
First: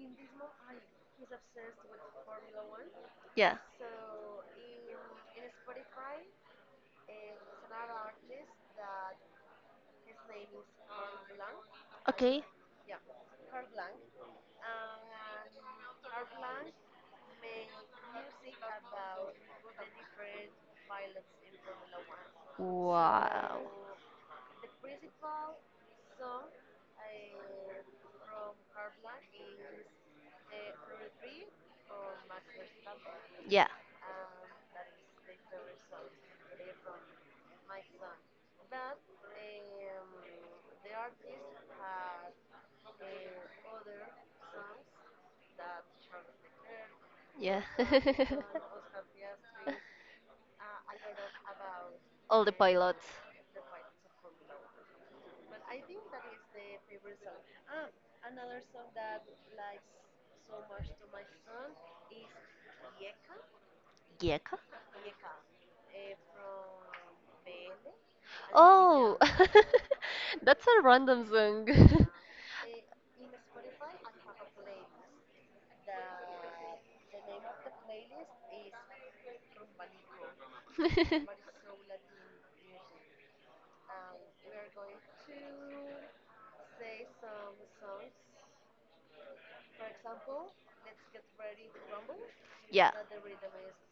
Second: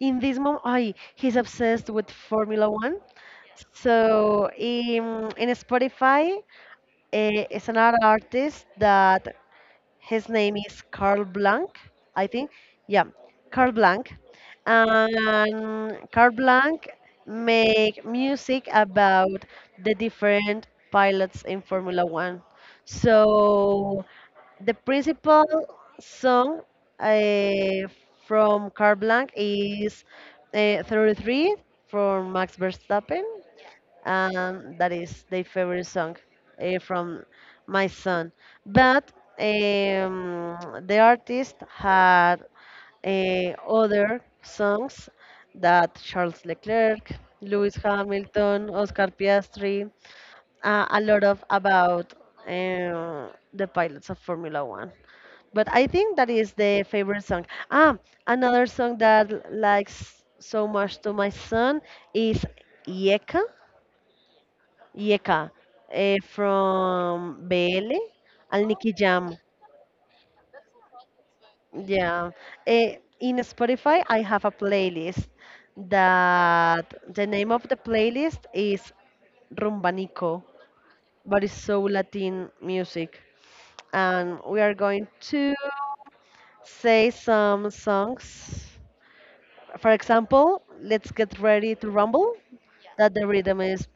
Speaker 1: In this moment, I he's obsessed with Formula One.
Speaker 2: Yeah.
Speaker 1: So in Spotify, is another artist that his name is Carl Blanc, I
Speaker 2: Okay.
Speaker 1: think. Yeah, Carl Blanc. And Carl Blanc make music about the different pilots in Formula One.
Speaker 2: Wow.
Speaker 1: So the principal song uh, from Carl Blanc is 33 from Max Verstappen,
Speaker 2: Yeah,
Speaker 1: that is their favorite song from my son. But um, the artist had other songs that Charles Leclerc,
Speaker 2: yeah.
Speaker 1: Lewis Hamilton, Oscar Piastri, a lot of about
Speaker 2: All the pilots.
Speaker 1: the pilots of Formula One. But I think that is the favorite song. Ah, another song that likes so much to my son is Yeka
Speaker 2: Gecko?
Speaker 1: Yeka from BL and Nicky
Speaker 2: Oh,
Speaker 1: Jam.
Speaker 2: that's a random song.
Speaker 1: Yeah. Eh, in Spotify, I have a playlist that the name of the playlist is Rumbanico, but it's so Latin music. And we are going to say some songs. For example, let's get ready to rumble.
Speaker 2: yeah.
Speaker 1: That the rhythm is.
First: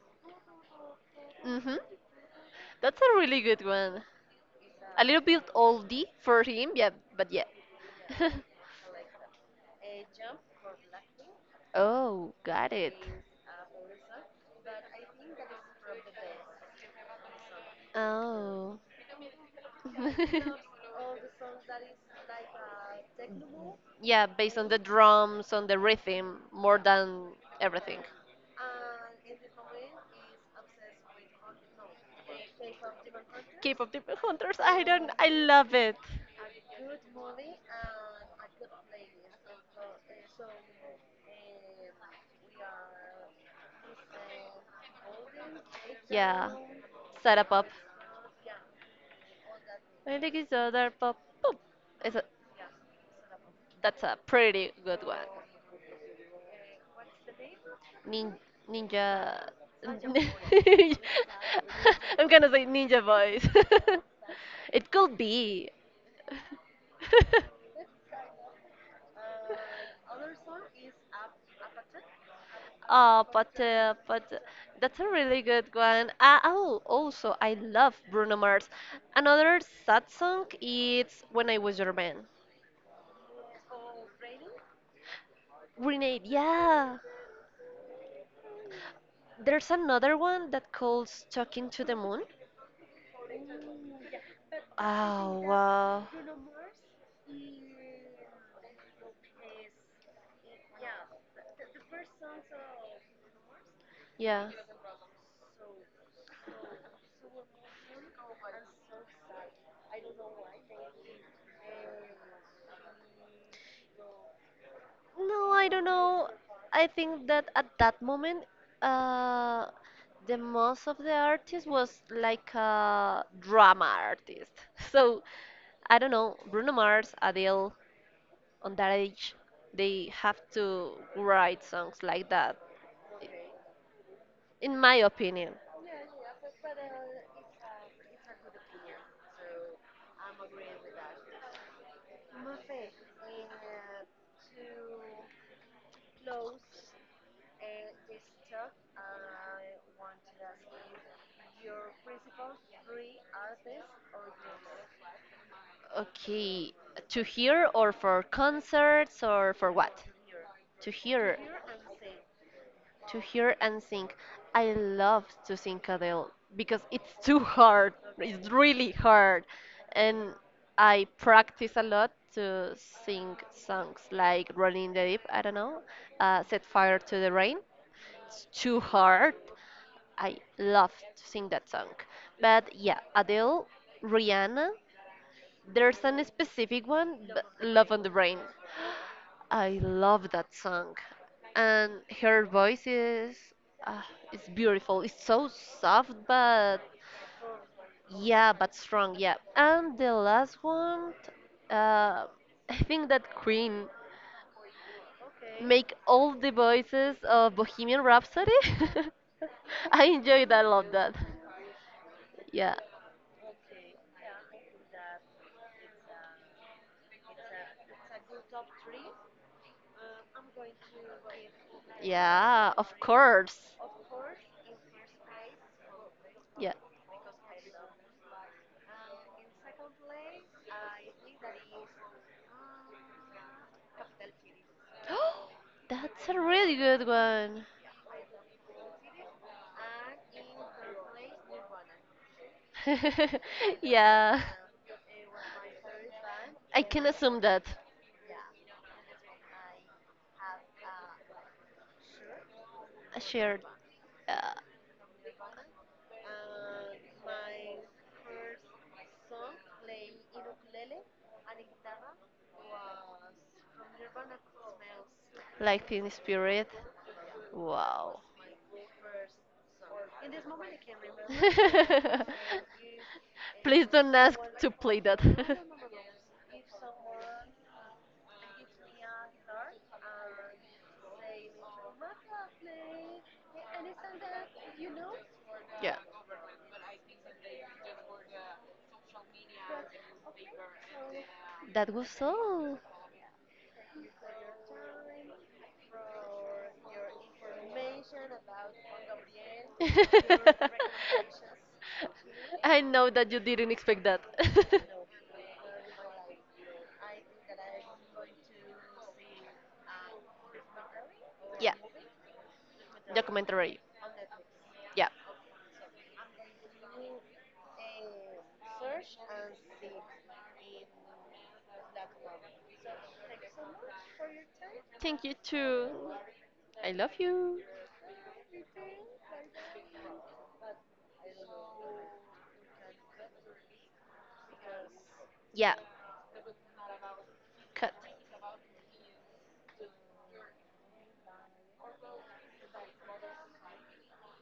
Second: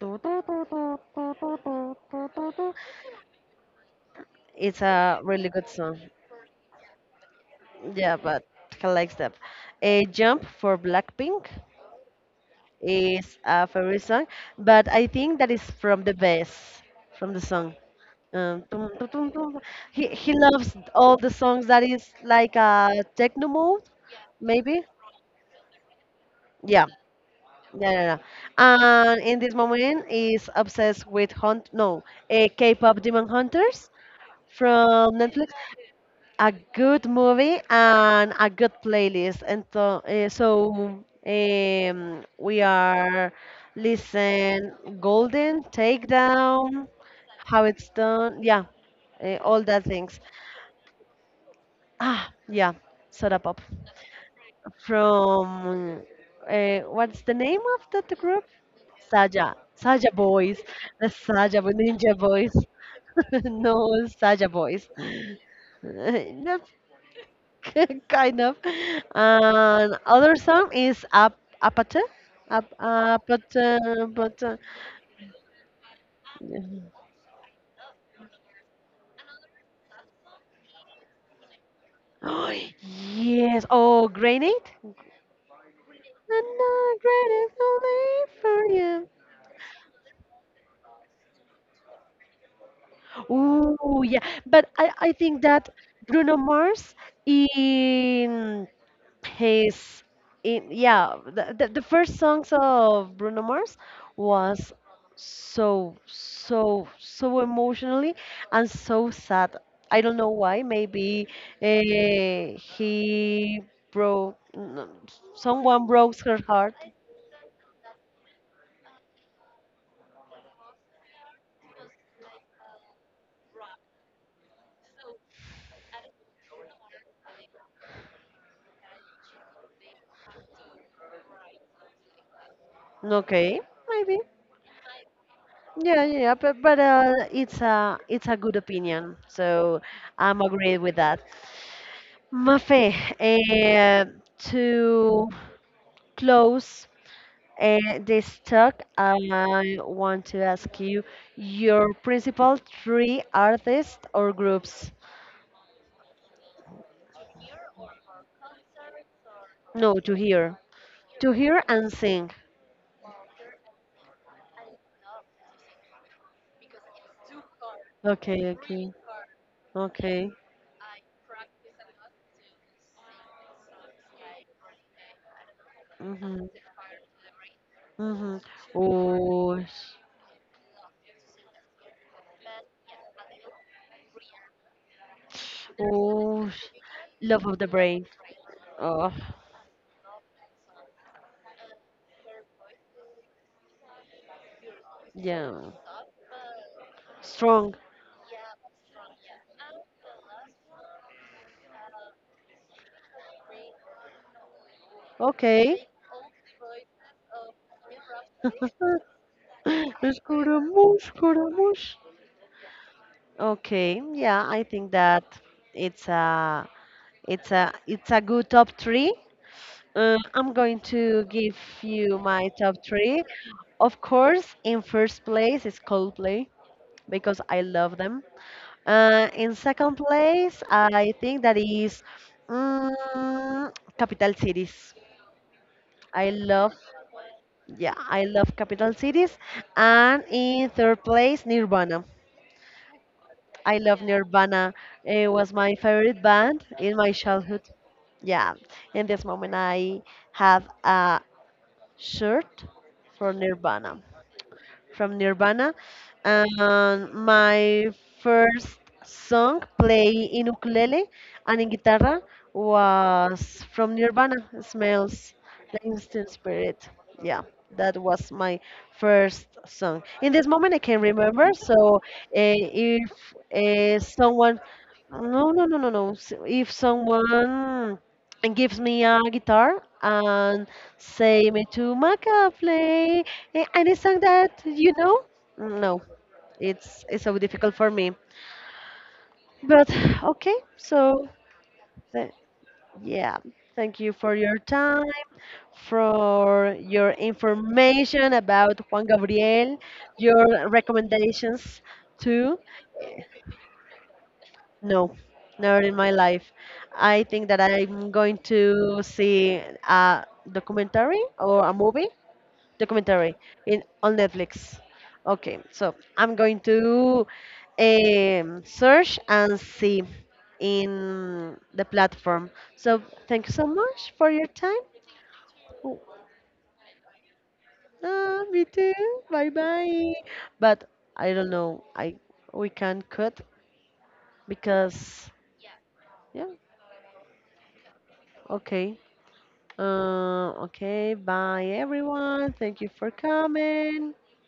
Speaker 2: Mhm. That's a really good one.
Speaker 1: It's
Speaker 2: A
Speaker 1: a
Speaker 2: little bit
Speaker 1: really good song.
Speaker 2: oldie for him, yeah, but yeah.
Speaker 1: Yeah, but I like them. A jump for Blackpink
Speaker 2: oh, got it.
Speaker 1: is a favorite song, but I think that is from the best from the song.
Speaker 2: Oh.
Speaker 1: Tum, tum, tum, tum. He loves all the songs that is like a techno mode,
Speaker 2: Yeah, based on the
Speaker 1: maybe.
Speaker 2: drums, on the rhythm, more
Speaker 1: Yeah,
Speaker 2: than
Speaker 1: yeah,
Speaker 2: everything.
Speaker 1: yeah. yeah. And in this moment, is obsessed with hunt. No, a K-pop Demon Hunters
Speaker 2: K-pop demon hunters. I don't.
Speaker 1: from
Speaker 2: I
Speaker 1: Netflix.
Speaker 2: love it.
Speaker 1: A good movie and a good playlist. And so, so we are listen Golden
Speaker 2: Yeah,
Speaker 1: Takedown,
Speaker 2: set
Speaker 1: how
Speaker 2: up.
Speaker 1: it's done, yeah, all that
Speaker 2: I
Speaker 1: things.
Speaker 2: think it's other pop. Pop. It's a,
Speaker 1: Ah, yeah, Soda Pop
Speaker 2: that's a pretty good one.
Speaker 1: from what's the name of that
Speaker 2: Nin
Speaker 1: group?
Speaker 2: ninja.
Speaker 1: Saja,
Speaker 2: I'm
Speaker 1: Saja Boys, the Ninja
Speaker 2: gonna
Speaker 1: Boys.
Speaker 2: say ninja voice.
Speaker 1: No, Saja Boys.
Speaker 2: it could be.
Speaker 1: No, kind of. And other song is Ap Apate," Ap
Speaker 2: Oh, but
Speaker 1: Apata,
Speaker 2: uh, but uh,
Speaker 1: Apata.
Speaker 2: that's a really good one. Oh, also I love Bruno Mars. Another sad song is When I Was Your Man.
Speaker 1: Oh, yes. Oh, Grenade.
Speaker 2: Grenade,
Speaker 1: And
Speaker 2: yeah.
Speaker 1: the grenade only for you.
Speaker 2: There's another one that calls Talking to the Moon.
Speaker 1: Ooh, yeah. But I
Speaker 2: Oh
Speaker 1: think that
Speaker 2: wow,
Speaker 1: Bruno Mars in his in yeah the first songs of Bruno Mars
Speaker 2: yeah.
Speaker 1: was so emotionally and so sad. I don't know why. Maybe he broke n-
Speaker 2: No, I don't
Speaker 1: someone broke
Speaker 2: know.
Speaker 1: her heart.
Speaker 2: I think that at that moment, uh, the most of the artist was like a drama artist. So I don't know, Bruno Mars, Adele, on that age, they have to write songs like that,
Speaker 1: No, okay, maybe
Speaker 2: in my opinion.
Speaker 1: yeah, but, it's a good opinion, so I'm agreed with that, Mafe, uh, to close and this talk, I want to ask you your principal three artists or groups.
Speaker 2: Okay, to hear or for concerts or for what?
Speaker 1: No, to hear.
Speaker 2: To
Speaker 1: To
Speaker 2: hear.
Speaker 1: hear and sing.
Speaker 2: To hear and sing. I love to sing Adele because it's too hard.
Speaker 1: Okay,
Speaker 2: It's really
Speaker 1: okay,
Speaker 2: hard.
Speaker 1: okay.
Speaker 2: And I practice a lot to sing songs like Rolling in the Deep, I don't know,
Speaker 1: Mm-hmm,
Speaker 2: Set Fire to the Rain.
Speaker 1: mm-hmm.
Speaker 2: It's too hard.
Speaker 1: Oh,
Speaker 2: I love to sing that song. But yeah, Adele, Rihanna, there's an
Speaker 1: oh,
Speaker 2: specific one, but
Speaker 1: love of the
Speaker 2: Love on
Speaker 1: brain.
Speaker 2: the Brain.
Speaker 1: Oh,
Speaker 2: I love that song, and her voice is uh, it's beautiful. It's so
Speaker 1: yeah.
Speaker 2: soft, but
Speaker 1: Strong.
Speaker 2: yeah, but strong. Yeah, and the last one, uh, I think that Queen
Speaker 1: Okay.
Speaker 2: make all the voices of Bohemian Rhapsody. I enjoyed. I love
Speaker 1: Escaramush,
Speaker 2: that.
Speaker 1: escaramush.
Speaker 2: Yeah,
Speaker 1: Okay, yeah, I think that it's a it's a good top three. I'm going to give you my
Speaker 2: yeah,
Speaker 1: top
Speaker 2: of
Speaker 1: three.
Speaker 2: course.
Speaker 1: Of course, in first place is Coldplay
Speaker 2: Yeah.
Speaker 1: because I love them. In second place, I think that is mm, Capital Cities.
Speaker 2: That's
Speaker 1: I
Speaker 2: a
Speaker 1: love,
Speaker 2: really good one.
Speaker 1: yeah, I love Capital Cities. And in third place, Nirvana. I love
Speaker 2: yeah.
Speaker 1: Nirvana. It was my favorite band
Speaker 2: I
Speaker 1: in
Speaker 2: can
Speaker 1: my
Speaker 2: assume
Speaker 1: childhood.
Speaker 2: that
Speaker 1: Yeah, in this moment, I have a shirt
Speaker 2: a
Speaker 1: for
Speaker 2: shared
Speaker 1: Nirvana
Speaker 2: uh,
Speaker 1: from Nirvana. And my first song played in ukulele and in guitar was from Nirvana, Smells
Speaker 2: life
Speaker 1: Like
Speaker 2: in
Speaker 1: Teen
Speaker 2: spirit.
Speaker 1: Spirit. Yeah, that
Speaker 2: Wow.
Speaker 1: was my first song. In this moment, I can remember. So, if
Speaker 2: Please don't ask
Speaker 1: someone,
Speaker 2: to play that.
Speaker 1: no, if someone gives me a guitar and say me to Maca play any song that you know?
Speaker 2: yeah.
Speaker 1: No, it's so difficult for me. But okay, so
Speaker 2: That was
Speaker 1: Th-
Speaker 2: all.
Speaker 1: yeah, thank you for your time, for your information about Juan Gabriel, your recommendations too.
Speaker 2: I know
Speaker 1: Eh,
Speaker 2: that you didn't expect that.
Speaker 1: No, never in my life. I think that I'm going to see a documentary or a
Speaker 2: yeah,
Speaker 1: movie documentary
Speaker 2: documentary.
Speaker 1: in on Netflix.
Speaker 2: Yeah.
Speaker 1: Okay, so I'm going to search and see in the platform. So thank you so much for your time.
Speaker 2: Thank you too.
Speaker 1: Oh,
Speaker 2: I love you.
Speaker 1: ah, me too. Bye bye. But I don't know. I We can cut because
Speaker 2: Yeah,
Speaker 1: yeah.
Speaker 2: cut.
Speaker 1: Okay. Okay. Bye everyone. Thank you for coming.